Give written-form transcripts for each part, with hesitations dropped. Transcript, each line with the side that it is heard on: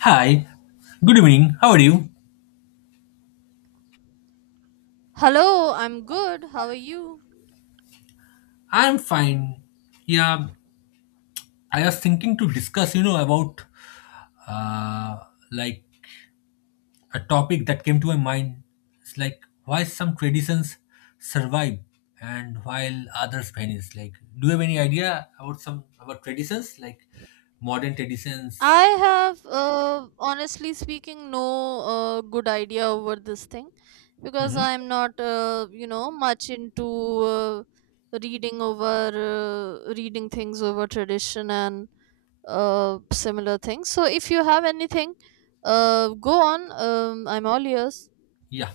left: Hi, good evening. How are you?
right: Hello, I'm good. How are you?
left: I'm fine. Yeah, I was thinking to discuss, about uh, like a topic that came to my mind. It's like why some traditions survive and while others vanish. Like, do you have any idea about some about traditions, like modern traditions?
right: I have, honestly speaking, no good idea over this thing because
left: Hmm.
right: I'm not, much into uh, reading over reading things over tradition and similar things. So if you have anything, go on. I'm all ears.
left: Yeah,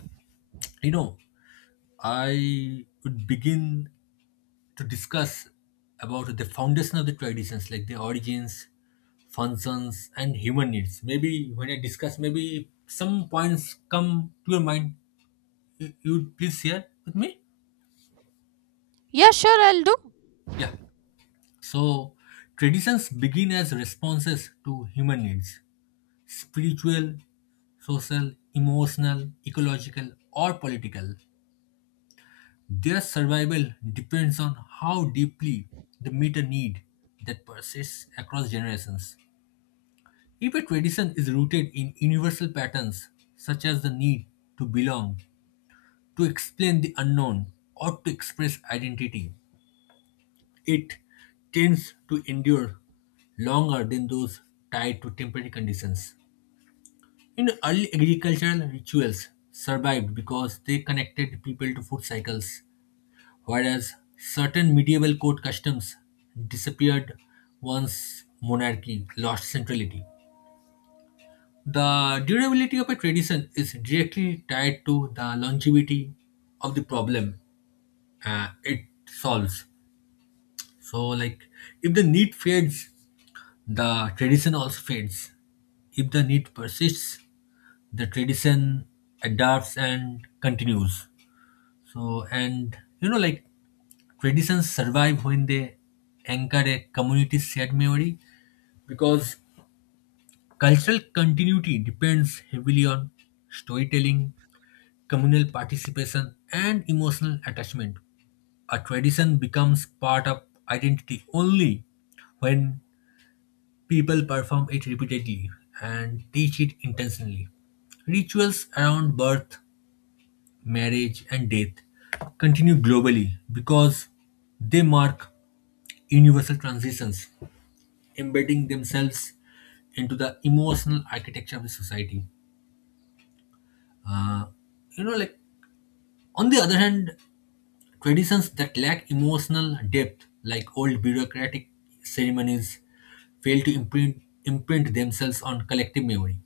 left: you know, I would begin to discuss about the foundation of the traditions, like the origins, functions, and human needs. Maybe when I discuss, maybe some points come to your mind. You would please share with me?
right: Yeah, sure, I'll do.
left: Yeah. So, traditions begin as responses to human needs, spiritual, social, emotional, ecological, or political. Their survival depends on how deeply they meet a need that persists across generations. If a tradition is rooted in universal patterns such as the need to belong, to explain the unknown, or to express identity, it tends to endure longer than those tied to temporary conditions. In early agricultural rituals survived because they connected people to food cycles, whereas certain medieval court customs disappeared once monarchy lost centrality. The durability of a tradition is directly tied to the longevity of the problem it solves. So, like, if the need fades, the tradition also fades. If the need persists, the tradition adapts and continues. So, and you know, like, traditions survive when they anchor a community's shared memory because cultural continuity depends heavily on storytelling communal participation, and emotional attachment. A tradition becomes part of identity only when people perform it repeatedly and teach it intentionally. Rituals around birth, marriage, and death continue globally because they mark universal transitions, embedding themselves into the emotional architecture of the society. Uh, you know, like on the other hand, traditions that lack emotional depth, like old bureaucratic ceremonies, fail to imprint, imprint themselves on collective memory.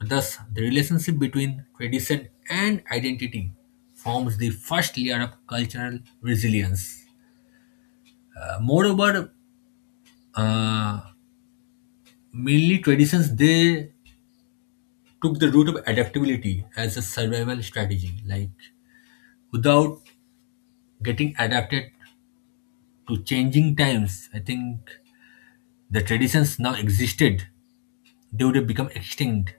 left: Thus, the relationship between tradition and identity forms the first layer of cultural resilience. Moreover, uh, mainly traditions they took the route of adaptability as a survival strategy. Like without getting adapted to changing times, I think the traditions now existed they would have become extinct.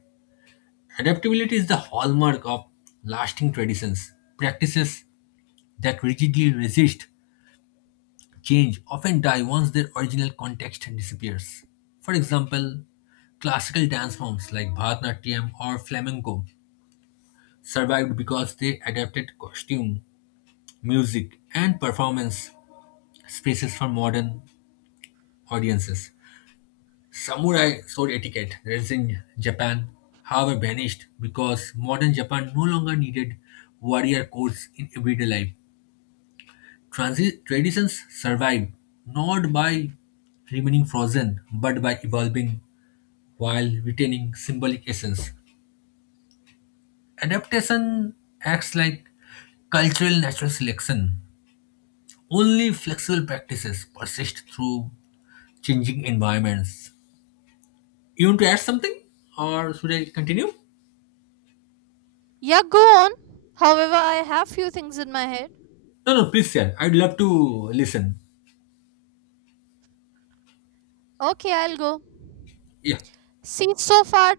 left: Adaptability is the hallmark of lasting traditions. Practices that rigidly resist change often die once their original context disappears. For example, classical dance forms like Bharatanatyam or flamenco survived because they adapted costume, music, and performance spaces for modern audiences. Samurai sword etiquette that is in Japan, however, vanished because modern Japan no longer needed warrior codes in everyday life. Traditions survive not by remaining frozen but by evolving while retaining symbolic essence. Adaptation acts like cultural natural selection. Only flexible practices persist through changing environments. You want to add something or should I continue?
right: Yeah, go on. However, I have few things in my head.
left: No, no, please share. I'd love to listen.
right: Okay, I'll go.
left: Yeah.
right: See, so far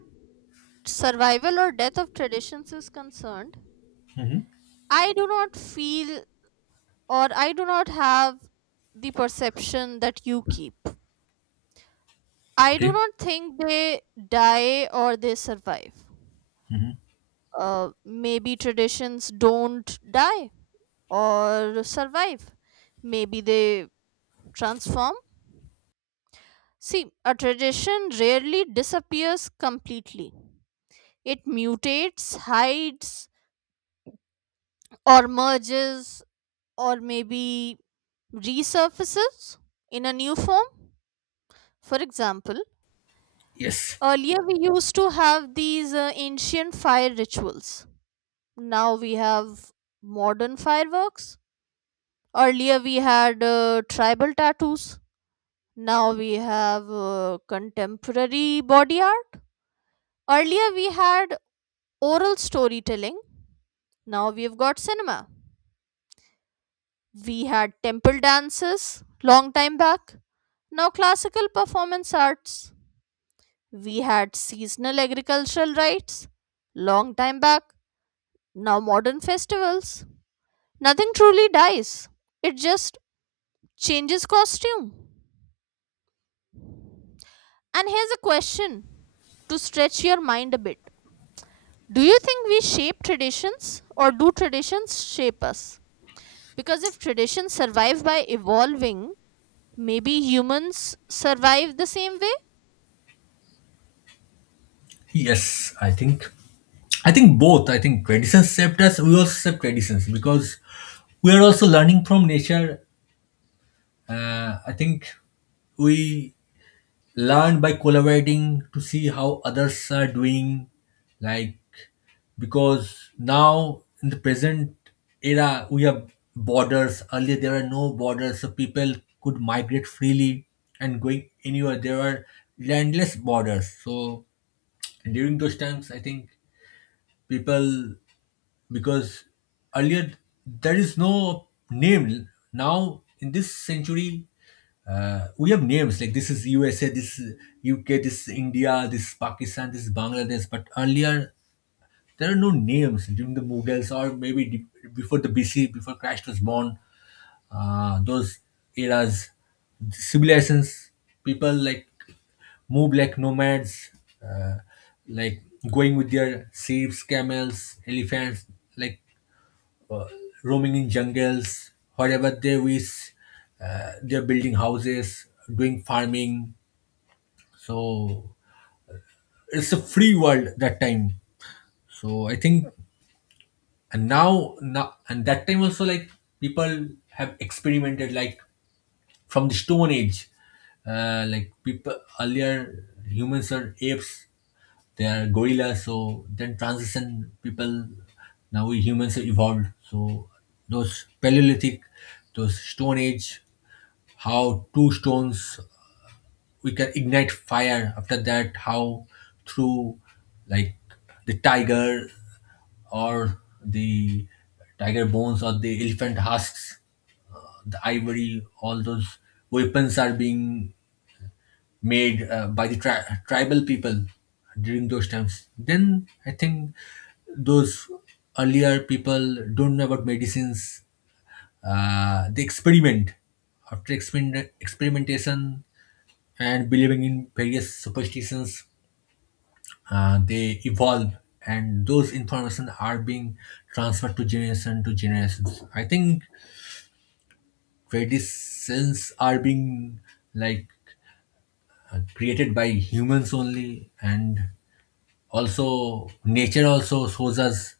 right: survival or death of traditions is concerned,
left: Hmm.
right: I do not feel or I do not have the perception that you keep. I do
left: Okay.
right: not think they die or they survive. Maybe traditions don't die or survive. Maybe they transform. See, a tradition rarely disappears completely. It mutates, hides, or merges, or maybe resurfaces in a new form. For example,
left: Yes.
right: earlier we used to have these ancient fire rituals. Now we have modern fireworks. Earlier we had tribal tattoos. Now we have contemporary body art. Earlier we had oral storytelling. Now we've got cinema. We had temple dances long time back. Now classical performance arts. We had seasonal agricultural rights long time back, now modern festivals. Nothing truly dies, it just changes costume. And here's a question to stretch your mind a bit. Do you think we shape traditions or do traditions shape us? Because if traditions survive by evolving, maybe humans survive the same way?
left: Yes, I think. I think both. I think traditions shaped us. We also shape traditions because we are also learning from nature. I think we learn by collaborating to see how others are doing, like because now in the present era we have borders earlier there are no borders so people could migrate freely and going anywhere there are landless borders so during those times I think people because earlier there is no name now in this century we have names like this is USA, this is UK, this is India, this is Pakistan, this is Bangladesh. But earlier, there are no names during the Mughals or maybe before the BC, before Christ was born. Those eras, civilizations, people like move like nomads, uh, like going with their sheep, camels, elephants, like roaming in jungles, wherever they wish. They're building houses, doing farming. So it's a free world that time. So I think and now, now and that time also like people have experimented like from the stone age like people earlier humans are apes they are gorillas so then transition people now we humans have evolved so those paleolithic those stone age how two stones we can ignite fire after that how through like the tiger or the tiger bones or the elephant husks, the ivory, all those weapons are being made by the tribal people during those times. Then I think those earlier people don't know about medicines. They experiment after experiment, experimentation and believing in various superstitions they evolve and those information are being transferred to generation to generations I think traditions are being like created by humans only and also nature also shows us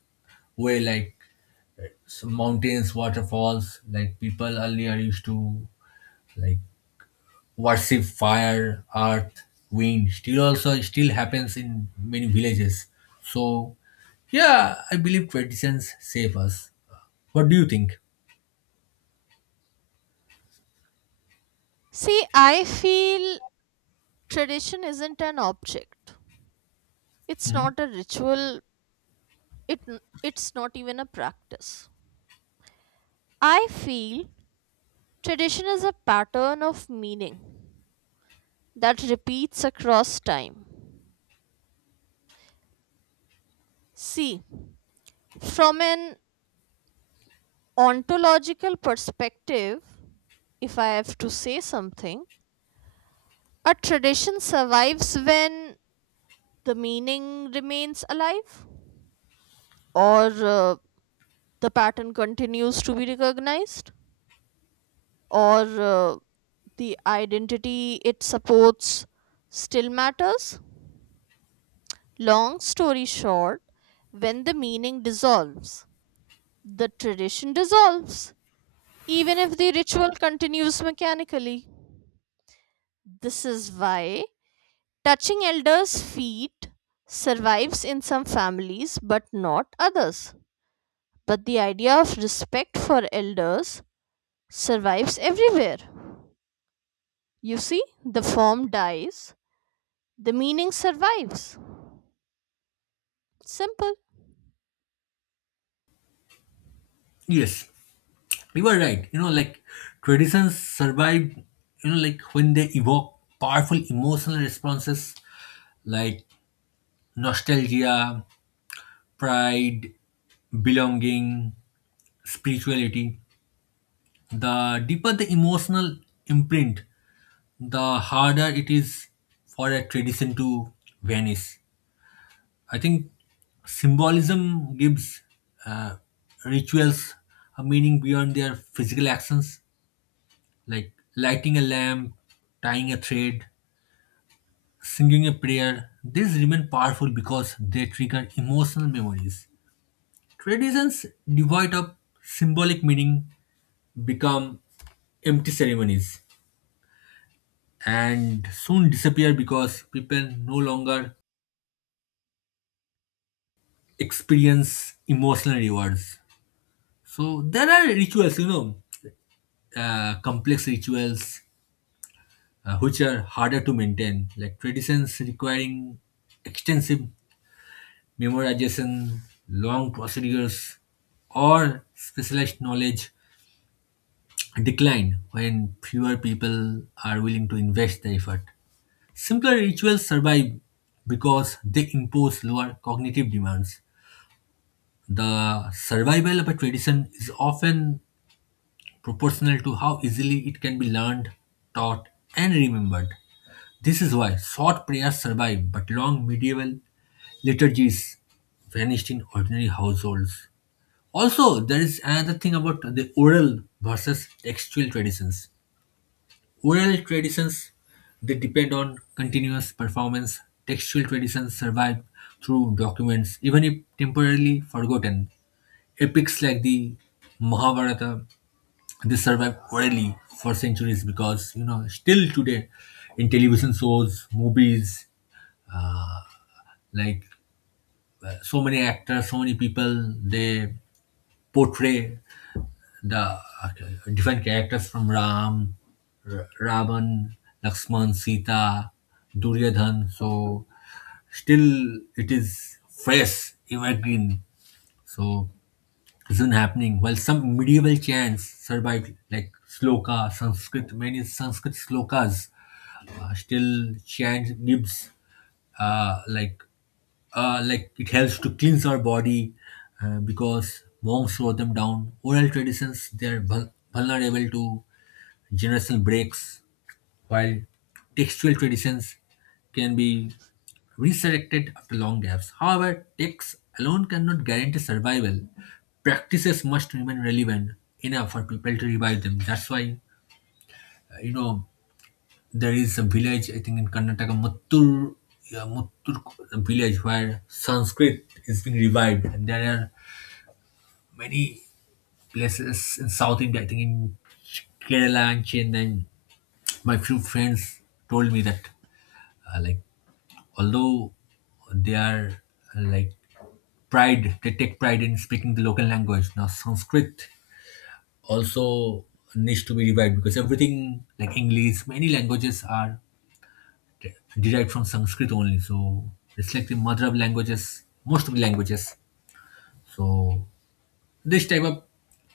left: way like some mountains waterfalls like people earlier used to like worship fire, earth, wind. Still also still happens in many villages. So yeah, I believe traditions save us. What do you think?
right: See, I feel tradition isn't an object. It's
left: Mhm.
right: not a ritual, it n- it's not even a practice. I feel tradition is a pattern of meaning that repeats across time. See, from an ontological perspective, if I have to say something, a tradition survives when the meaning remains alive, or uh, the pattern continues to be recognized, or uh, the identity it supports still matters. Long story short, when the meaning dissolves, the tradition dissolves, even if the ritual continues mechanically. This is why touching elders' feet survives in some families but not others. But the idea of respect for elders survives everywhere. You see, the form dies, the meaning survives. Simple.
left: Yes, you are right. You know, like traditions survive, you know, like when they evoke powerful emotional responses like nostalgia, pride, belonging, spirituality. The deeper the emotional imprint, the harder it is for a tradition to vanish. I think symbolism gives uh, rituals a meaning beyond their physical actions, like lighting a lamp, tying a thread, singing a prayer. These remain powerful because they trigger emotional memories. Traditions devoid of symbolic meaning become empty ceremonies and soon disappear because people no longer experience emotional rewards. So there are rituals, you know, complex rituals which are harder to maintain, like traditions requiring extensive memorization, long procedures, or specialized knowledge decline when fewer people are willing to invest the effort. Simpler rituals survive because they impose lower cognitive demands. The survival of a tradition is often proportional to how easily it can be learned, taught, and remembered. This is why short prayers survive, but long medieval liturgies vanished in ordinary households. Also, there is another thing about the oral versus textual traditions. Oral traditions they depend on continuous performance. Textual traditions survive through documents, even if temporarily forgotten. Epics like the Mahabharata they survived orally for centuries because, you know, still today in television shows, movies, like so many actors, so many people, they portray the different characters from Ram, Ravan, Lakshman, Sita, Duryodhan. So still it is fresh, evergreen. So it's been happening. While some medieval chants survived, like sloka, Sanskrit, many Sanskrit slokas still chants gives uh, like like it helps to cleanse our body because monks wrote them down. Oral traditions they are vulnerable to generational breaks, while textual traditions can be resurrected after long gaps. However, texts alone cannot guarantee survival. Practices must remain relevant enough for people to revive them. That's why you know there is a village, I think in Karnataka, Mattur, yeah, Mattur village where Sanskrit is being revived. And there are many places in South India, I think in Kerala and Chennai. My few friends told me that, like, although they are like pride, they take pride in speaking the local language. Now, Sanskrit also needs to be revived because everything like English, many languages are de- derived from Sanskrit only. So it's like the mother of languages, most of the languages. So this type of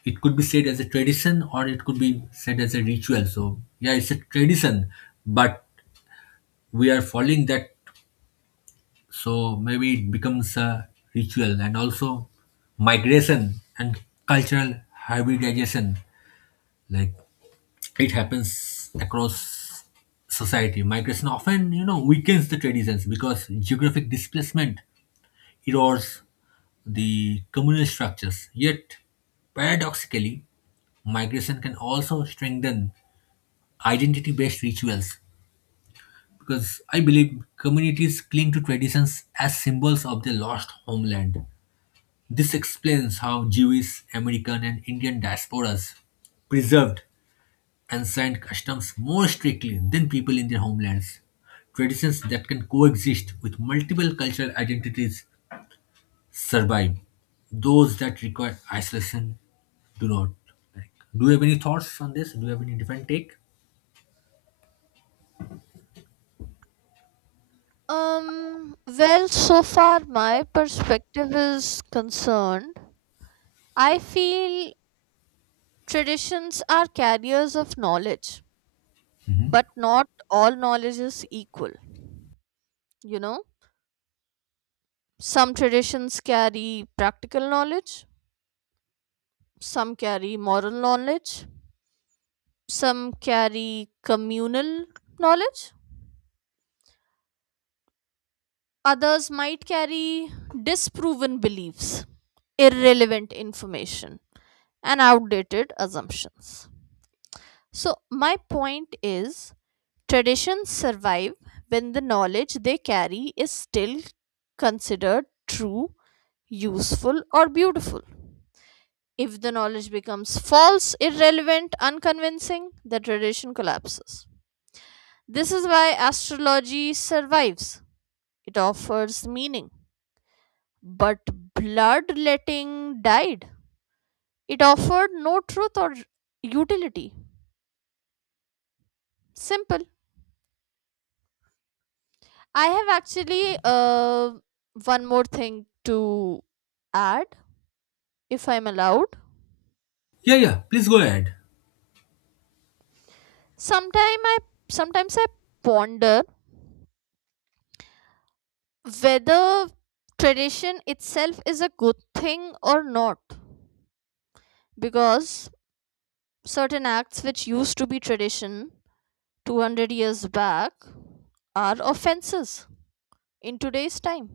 left: it could be said as a tradition or it could be said as a ritual. So yeah, it's a tradition, but we are following that. So maybe it becomes a ritual and also migration and cultural hybridization. Like it happens across society. Migration often, you know, weakens the traditions because geographic displacement erodes the communal structures. Yet, paradoxically, migration can also strengthen identity based rituals because I believe communities cling to traditions as symbols of their lost homeland. This explains how Jewish, American, and Indian diasporas preserved ancient customs more strictly than people in their homelands. Traditions that can coexist with multiple cultural identities survive. Those that require isolation do not. Like, do you have any thoughts on this? Do you have any different take?
right: Well, so far my perspective is concerned. I feel traditions are carriers of knowledge, but not all knowledge is equal. You know, some traditions carry practical knowledge, some carry moral knowledge, some carry communal knowledge, others might carry disproven beliefs, irrelevant information, and outdated assumptions. So, my point is traditions survive when the knowledge they carry is still considered true, useful, or beautiful. If the knowledge becomes false, irrelevant, unconvincing, the tradition collapses. This is why astrology survives. It offers meaning. But bloodletting died. It offered no truth or utility. Simple. I have actually one more thing to add, if I'm allowed.
left: Yeah, yeah. Please go ahead.
right: Sometime I Sometimes I ponder whether tradition itself is a good thing or not, because certain acts which used to be tradition 200 years back are offenses in today's time.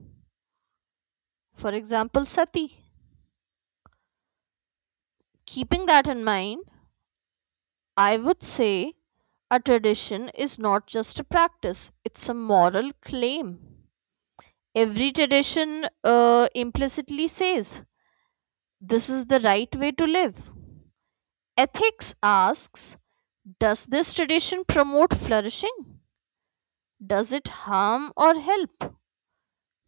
right: For example, sati. Keeping that in mind, I would say a tradition is not just a practice, it's a moral claim. Every tradition implicitly says this is the right way to live. Ethics asks, does this tradition promote flourishing? Does it harm or help?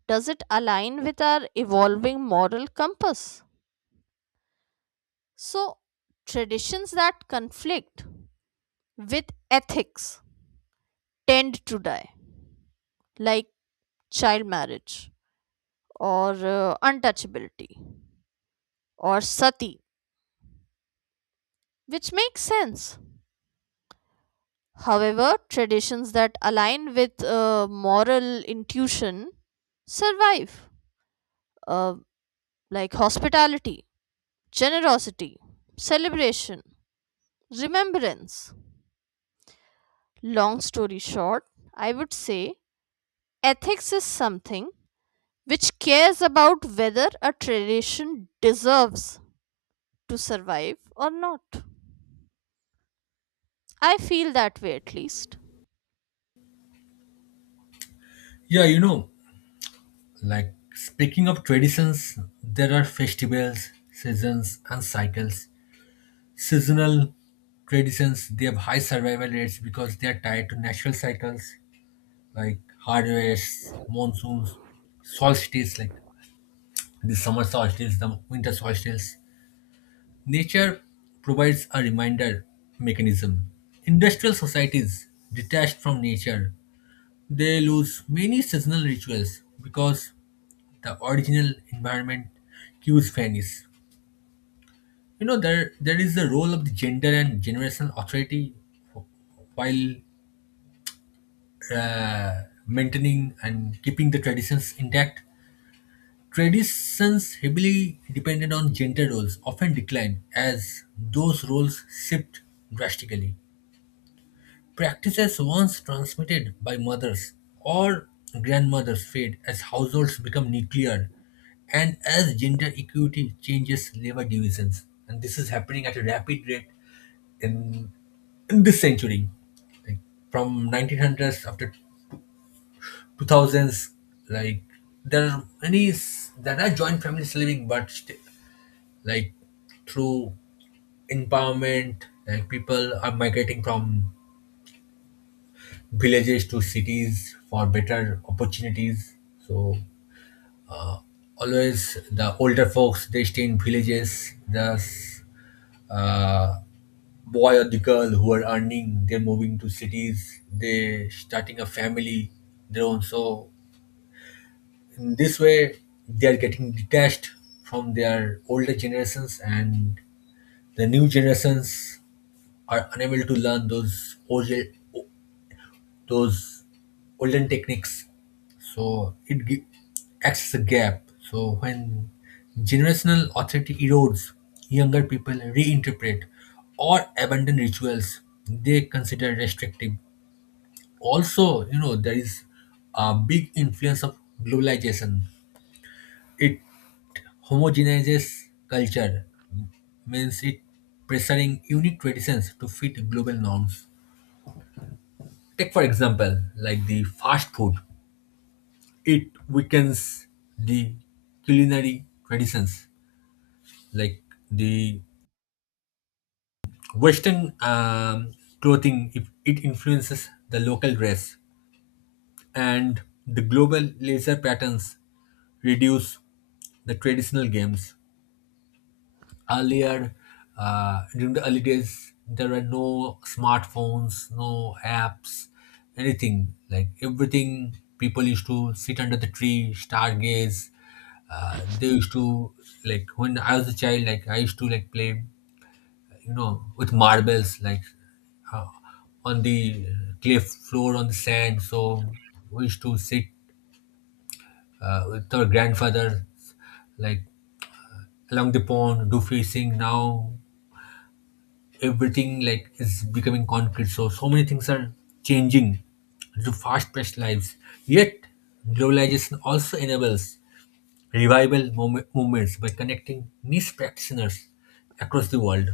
right: Does it align with our evolving moral compass? So, traditions that conflict with ethics tend to die, like child marriage or untouchability or sati, which makes sense. However, traditions that align with moral intuition survive, uh, like hospitality, generosity, celebration, remembrance. Long story short, I would say ethics is something which cares about whether a tradition deserves to survive or not. I feel that way at least.
left: Yeah, you know, like speaking of traditions, there are festivals, seasons, and cycles. Seasonal traditions they have high survival rates because they are tied to natural cycles like harvests, monsoons, solstices like the summer solstice, the winter solstice, nature provides a reminder mechanism. Industrial societies detached from nature, they lose many seasonal rituals because the original environment cues vanish. You know, there is the role of the gender and generational authority while uh, maintaining and keeping the traditions intact. Traditions heavily dependent on gender roles often decline as those roles shift drastically. Practices once transmitted by mothers or grandmothers fade as households become nuclear and as gender equity changes labor divisions. And this is happening at a rapid rate in, in this century. Like from 1900s up to 2000s, like there are many, there are joint families living, but like through empowerment, like people are migrating from villages to cities for better opportunities. So always the older folks they stay in villages. The uh, boy or the girl who are earning they're moving to cities. They starting a family their own. So in this way they are getting detached from their older generations, and the new generations are unable to learn those old those olden techniques. So it acts as a gap. So when generational authority erodes, younger people reinterpret or abandon rituals they consider restrictive. Also, you know, there is a big influence of globalization. It homogenizes culture, means it pressuring unique traditions to fit global norms. Take for example like the fast food, it weakens the culinary traditions. Like the western clothing, if it influences the local dress, and the global laser patterns reduce the traditional games. Earlier, during the early days there were no smartphones, no apps, anything. Like everything, people used to sit under the tree, stargaze. They used to, like when I was a child, like I used to like play, you know, with marbles, like, uh, on the cliff floor, on the sand. So we used to sit, with our grandfather, like along the pond, do fishing. Now everything like is becoming concrete, so so many things are changing to fast-paced lives. Yet globalization also enables revival movements by connecting niche practitioners across the world.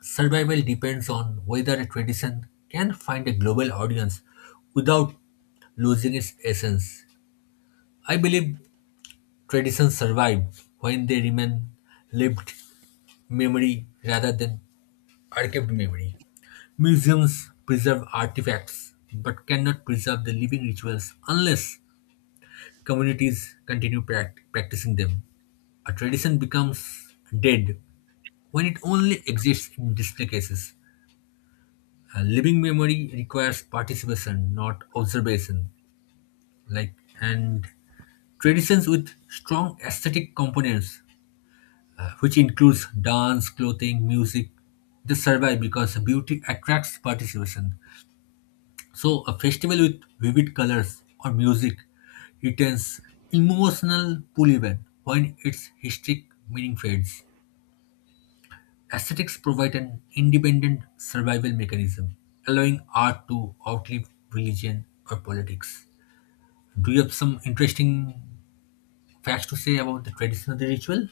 left: Survival depends on whether a tradition can find a global audience without losing its essence. I believe traditions survive when they remain lived memory rather than archived memory. Museums preserve artifacts but cannot preserve the living rituals unless communities continue practicing them. A tradition becomes dead when it only exists in display cases. A living memory requires participation, not observation. Like and traditions with strong aesthetic components, which includes dance, clothing, music, they survive because beauty attracts participation. So, a festival with vivid colors or music retains emotional pull even when its historic meaning fades. Aesthetics provide an independent survival mechanism, allowing art to outlive religion or politics. Do you have some interesting facts to say about the tradition of the ritual?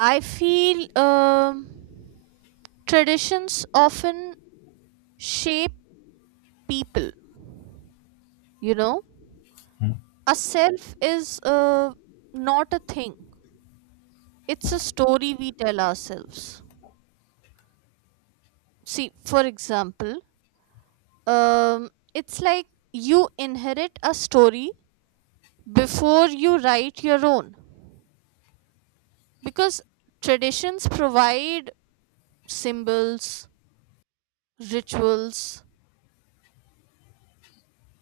right: I feel traditions often shape people, you know. A self is not a thing, it's a story we tell ourselves. See, for example, it's like you inherit a story before you write your own. Because traditions provide symbols, rituals,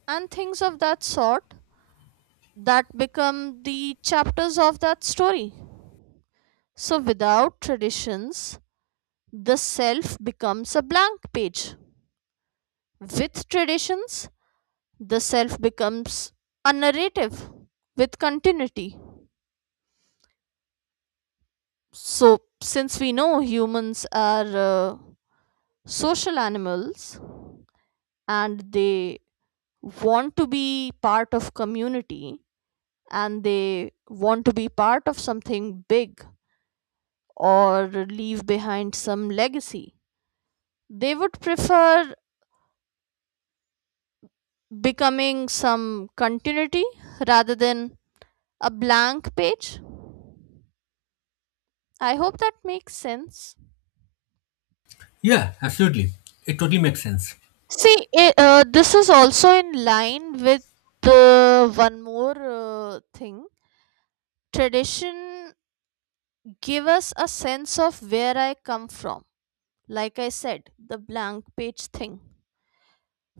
right: and things of that sort that become the chapters of that story. So, without traditions, the self becomes a blank page. With traditions, the self becomes a narrative with continuity. So, since we know humans are social animals and they want to be part of community and they want to be part of something big or leave behind some legacy, they would prefer becoming some continuity rather than a blank page. I hope that makes sense.
left: Yeah, absolutely. It totally makes sense.
right: See, this is also in line with the one more thing. Tradition give us a sense of where I come from. Like I said, the blank page thing.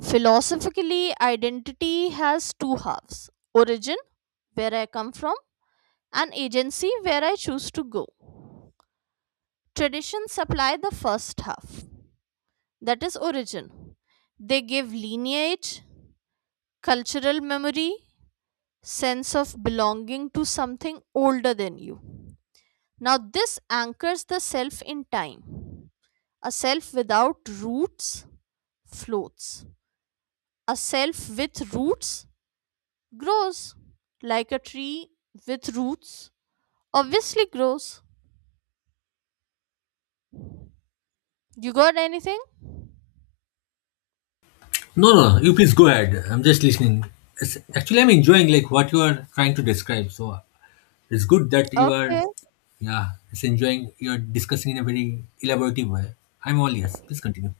right: Philosophically, identity has two halves: origin, where I come from, and agency, where I choose to go. Traditions supply the first half, that is, origin. They give lineage, cultural memory, sense of belonging to something older than you. Now, this anchors the self in time. A self without roots floats, a self with roots grows, like a tree with roots obviously grows. You got anything?
left: No, no, no. You please go ahead. I'm just listening. It's, actually, I'm enjoying like what you are trying to describe. So it's good that you are,
right: Okay.
left: yeah, it's enjoying, you're discussing in a very elaborative way. I'm all yes. Please continue.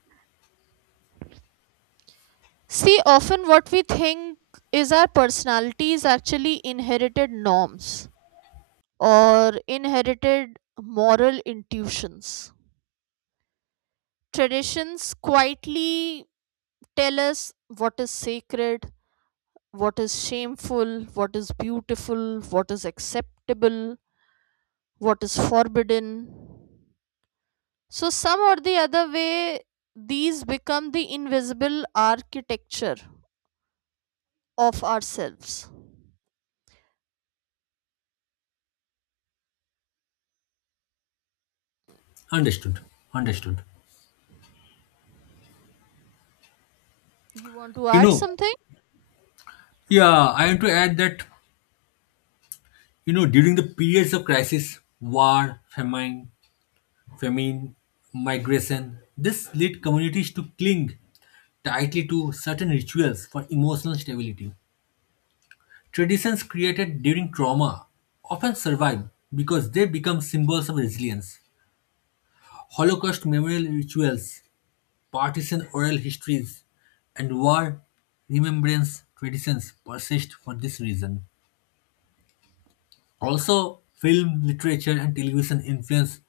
right: See, often what we think is our personality is actually inherited norms or inherited moral intuitions. Traditions quietly tell us what is sacred, what is shameful, what is beautiful, what is acceptable, what is forbidden. So, some or the other way, these become the invisible architecture of ourselves.
left: Understood. Understood.
right: You want to
left: You
right: add
left: know,
right: something?
left: yeah, I want to add that, you know, during the periods of crisis, war, famine, famine, migration, this led communities to cling tightly to certain rituals for emotional stability. Traditions created during trauma often survive because they become symbols of resilience. Holocaust memorial rituals, Partisan oral histories, and war remembrance traditions persist for this reason. Also, film, literature, and television influence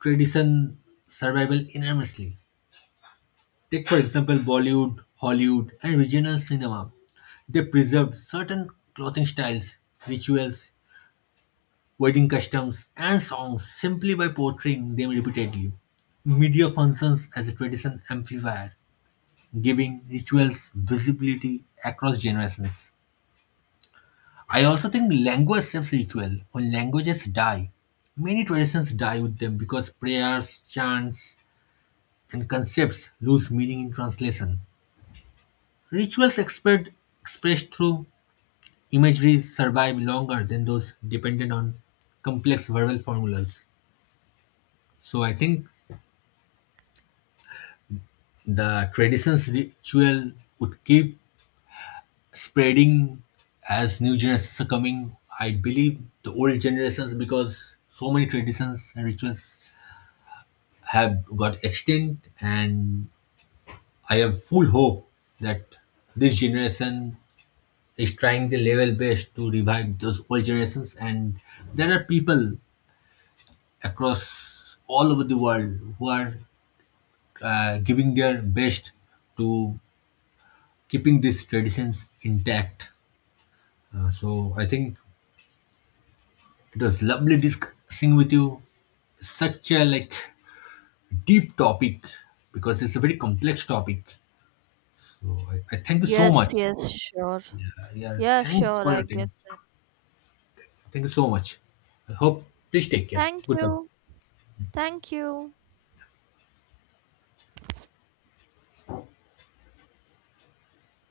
left: tradition survival enormously. Take, for example, Bollywood, Hollywood, and regional cinema. They preserved certain clothing styles, rituals, wedding customs, and songs simply by portraying them repeatedly. Media functions as a tradition amplifier, giving rituals visibility across generations. I also think language saves ritual. When languages die, many traditions die with them because prayers, chants, and concepts lose meaning in translation. Rituals expressed through imagery survive longer than those dependent on complex verbal formulas. So I think the traditions ritual would keep spreading as new generations are coming. I believe the old generations, because so many traditions and rituals have got extinct, and I have full hope that this generation is trying the level best to revive those old generations. And there are people across all over the world who are giving their best to keeping these traditions intact. So I think it was lovely discussing with you such a like deep topic, because it's a very complex topic. So I thank you so much.
right: Yes, yes, sure.
left: Yeah,
right: Yeah,
left: thanks
right: sure,
left: for
right: I
left: your
right: get.
left: time. Thank you so much. I hope, please take care.
right: Thank you.
left: Goodbye.
right: Thank you.